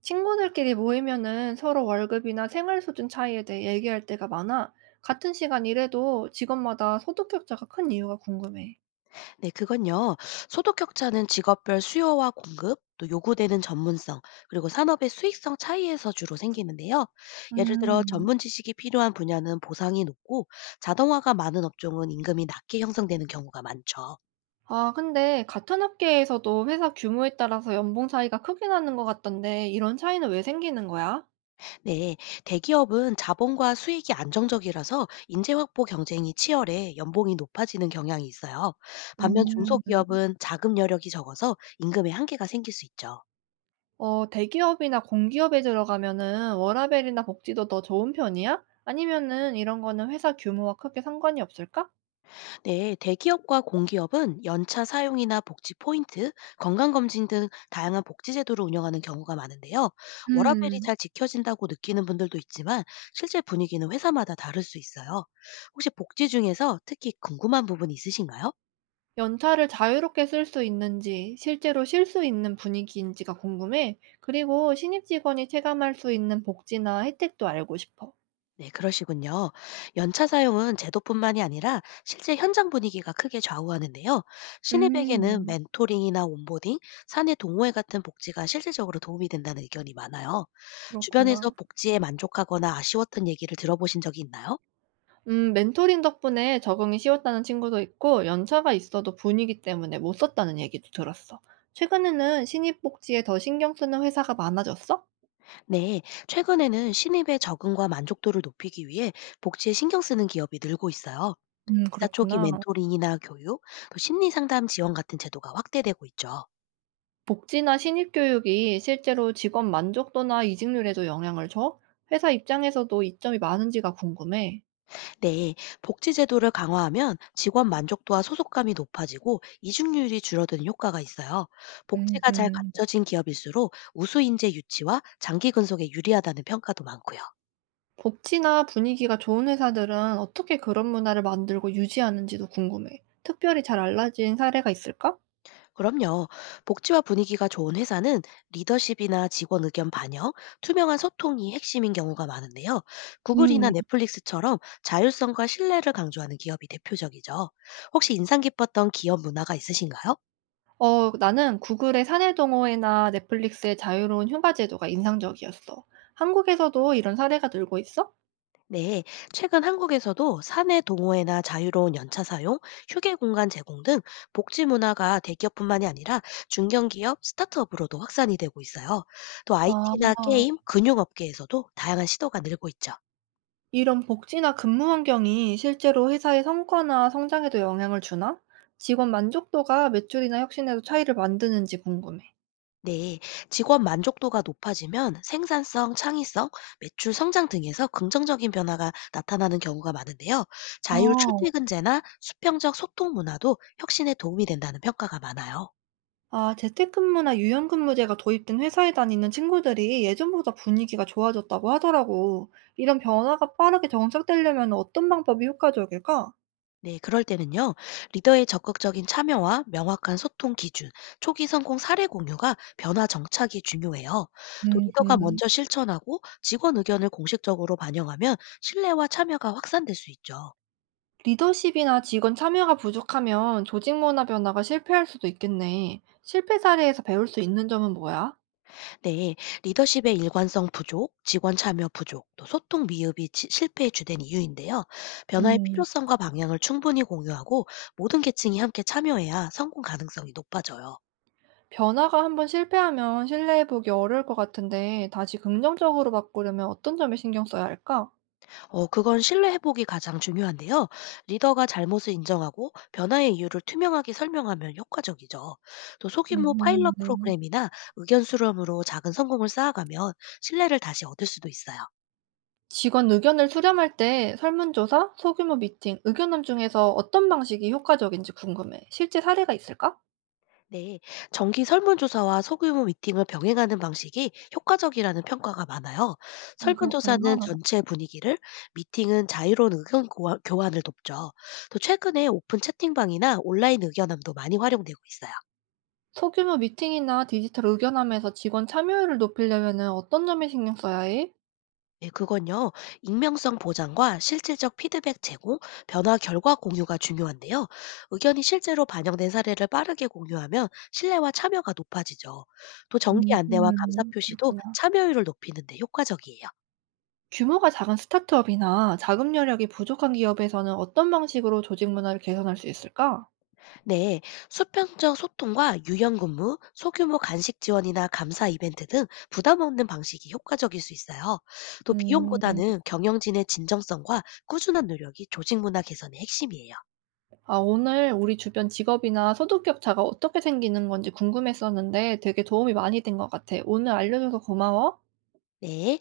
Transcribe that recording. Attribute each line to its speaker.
Speaker 1: 친구들끼리 모이면은 서로 월급이나 생활 수준 차이에 대해 얘기할 때가 많아. 같은 시간 일해도 직업마다 소득 격차가 큰 이유가 궁금해.
Speaker 2: 네, 그건요. 소득 격차는 직업별 수요와 공급, 또 요구되는 전문성, 그리고 산업의 수익성 차이에서 주로 생기는데요. 예를 들어
Speaker 1: 음,
Speaker 2: 전문 지식이 필요한 분야는 보상이 높고 자동화가 많은 업종은 임금이 낮게 형성되는 경우가 많죠.
Speaker 1: 아, 근데 같은 업계에서도 회사 규모에 따라서 연봉 차이가 크게 나는 것 같던데 이런 차이는 왜 생기는 거야?
Speaker 2: 네, 대기업은 자본과 수익이 안정적이라서 인재 확보 경쟁이 치열해 연봉이 높아지는 경향이 있어요. 반면
Speaker 1: 음.
Speaker 2: 중소기업은 자금 여력이 적어서 임금의 한계가 생길 수 있죠.
Speaker 1: 어, 대기업이나 공기업에 들어가면은 워라밸이나 복지도 더 좋은 편이야? 아니면은 이런 거는 회사 규모와 크게 상관이 없을까?
Speaker 2: 네, 대기업과 공기업은 연차 사용이나 복지 포인트, 건강검진 등 다양한 복지 제도를 운영하는 경우가 많은데요. 워라밸이
Speaker 1: 음.
Speaker 2: 잘 지켜진다고 느끼는 분들도 있지만 실제 분위기는 회사마다 다를 수 있어요. 혹시 복지 중에서 특히 궁금한 부분이 있으신가요?
Speaker 1: 연차를 자유롭게 쓸 수 있는지, 실제로 쉴 수 있는 분위기인지가 궁금해. 그리고 신입 직원이 체감할 수 있는 복지나 혜택도 알고 싶어.
Speaker 2: 네, 그러시군요. 연차 사용은 제도뿐만이 아니라 실제 현장 분위기가 크게 좌우하는데요. 신입에게는
Speaker 1: 음,
Speaker 2: 멘토링이나 온보딩, 사내 동호회 같은 복지가 실질적으로 도움이 된다는 의견이 많아요. 주변에서
Speaker 1: 그렇구나.
Speaker 2: 복지에 만족하거나 아쉬웠던 얘기를 들어보신 적이 있나요?
Speaker 1: 멘토링 덕분에 적응이 쉬웠다는 친구도 있고, 연차가 있어도 분위기 때문에 못 썼다는 얘기도 들었어. 최근에는 신입 복지에 더 신경 쓰는 회사가 많아졌어?
Speaker 2: 네, 최근에는 신입의 적응과 만족도를 높이기 위해 복지에 신경 쓰는 기업이 늘고 있어요. 입사 초기
Speaker 1: 그렇구나.
Speaker 2: 멘토링이나 교육, 또 심리 상담 지원 같은 제도가 확대되고 있죠.
Speaker 1: 복지나 신입 교육이 실제로 직원 만족도나 이직률에도 영향을 줘? 회사 입장에서도 이점이 많은지가 궁금해.
Speaker 2: 네, 복지 제도를 강화하면 직원 만족도와 소속감이 높아지고 이직률이 줄어드는 효과가 있어요. 복지가 잘
Speaker 1: 음.
Speaker 2: 갖춰진 기업일수록 우수 인재 유치와 장기 근속에 유리하다는 평가도 많고요.
Speaker 1: 복지나 분위기가 좋은 회사들은 어떻게 그런 문화를 만들고 유지하는지도 궁금해. 특별히 잘 알려진 사례가 있을까?
Speaker 2: 그럼요. 복지와 분위기가 좋은 회사는 리더십이나 직원 의견 반영, 투명한 소통이 핵심인 경우가 많은데요. 구글이나
Speaker 1: 음.
Speaker 2: 넷플릭스처럼 자율성과 신뢰를 강조하는 기업이 대표적이죠. 혹시 인상 깊었던 기업 문화가 있으신가요?
Speaker 1: 어, 나는 구글의 사내 동호회나 넷플릭스의 자유로운 휴가 제도가 인상적이었어. 한국에서도 이런 사례가 늘고 있어?
Speaker 2: 네, 최근 한국에서도 사내 동호회나 자유로운 연차 사용, 휴게 공간 제공 등 복지 문화가 대기업뿐만이 아니라 중견기업, 스타트업으로도 확산이 되고 있어요. 또 IT나
Speaker 1: 아.
Speaker 2: 게임, 금융업계에서도 다양한 시도가 늘고 있죠.
Speaker 1: 이런 복지나 근무 환경이 실제로 회사의 성과나 성장에도 영향을 주나? 직원 만족도가 매출이나 혁신에도 차이를 만드는지 궁금해.
Speaker 2: 네, 직원 만족도가 높아지면 생산성, 창의성, 매출 성장 등에서 긍정적인 변화가 나타나는 경우가 많은데요. 자율
Speaker 1: 아.
Speaker 2: 출퇴근제나 수평적 소통 문화도 혁신에 도움이 된다는 평가가 많아요.
Speaker 1: 아, 재택근무나 유연근무제가 도입된 회사에 다니는 친구들이 예전보다 분위기가 좋아졌다고 하더라고. 이런 변화가 빠르게 정착되려면 어떤 방법이 효과적일까?
Speaker 2: 네, 그럴 때는요, 리더의 적극적인 참여와 명확한 소통 기준, 초기 성공 사례 공유가 변화 정착이 중요해요. 또 리더가
Speaker 1: 음,
Speaker 2: 먼저 실천하고 직원 의견을 공식적으로 반영하면 신뢰와 참여가 확산될 수 있죠.
Speaker 1: 리더십이나 직원 참여가 부족하면 조직 문화 변화가 실패할 수도 있겠네. 실패 사례에서 배울 수 있는 점은 뭐야?
Speaker 2: 네, 리더십의 일관성 부족, 직원 참여 부족, 또 소통 미흡이 실패의 주된 이유인데요. 변화의
Speaker 1: 음.
Speaker 2: 필요성과 방향을 충분히 공유하고 모든 계층이 함께 참여해야 성공 가능성이 높아져요.
Speaker 1: 변화가 한번 실패하면 신뢰해보기 어려울 것 같은데 다시 긍정적으로 바꾸려면 어떤 점에 신경 써야 할까?
Speaker 2: 어, 그건 신뢰 회복이 가장 중요한데요. 리더가 잘못을 인정하고 변화의 이유를 투명하게 설명하면 효과적이죠. 또 소규모 파일럿
Speaker 1: 음.
Speaker 2: 프로그램이나 의견 수렴으로 작은 성공을 쌓아가면 신뢰를 다시 얻을 수도 있어요.
Speaker 1: 직원 의견을 수렴할 때 설문조사, 소규모 미팅, 의견함 중에서 어떤 방식이 효과적인지 궁금해. 실제 사례가 있을까?
Speaker 2: 네, 정기 설문조사와 소규모 미팅을 병행하는 방식이 효과적이라는 평가가 많아요. 설문조사는
Speaker 1: 그렇구나.
Speaker 2: 전체 분위기를, 미팅은 자유로운 의견 교환을 돕죠. 또 최근에 오픈 채팅방이나 온라인 의견함도 많이 활용되고 있어요.
Speaker 1: 소규모 미팅이나 디지털 의견함에서 직원 참여율을 높이려면은 어떤 점에 신경 써야 해?
Speaker 2: 네, 그건요. 익명성 보장과 실질적 피드백 제공, 변화 결과 공유가 중요한데요. 의견이 실제로 반영된 사례를 빠르게 공유하면 신뢰와 참여가 높아지죠. 또 정기 안내와 감사 표시도
Speaker 1: 그렇구나.
Speaker 2: 참여율을 높이는데 효과적이에요.
Speaker 1: 규모가 작은 스타트업이나 자금 여력이 부족한 기업에서는 어떤 방식으로 조직 문화를 개선할 수 있을까?
Speaker 2: 네, 수평적 소통과 유연 근무, 소규모 간식 지원이나 감사 이벤트 등 부담 없는 방식이 효과적일 수 있어요. 또
Speaker 1: 음,
Speaker 2: 비용보다는 경영진의 진정성과 꾸준한 노력이 조직 문화 개선의 핵심이에요.
Speaker 1: 아, 오늘 우리 주변 직업이나 소득격차가 어떻게 생기는 건지 궁금했었는데 되게 도움이 많이 된 것 같아. 오늘 알려줘서 고마워.
Speaker 2: 네.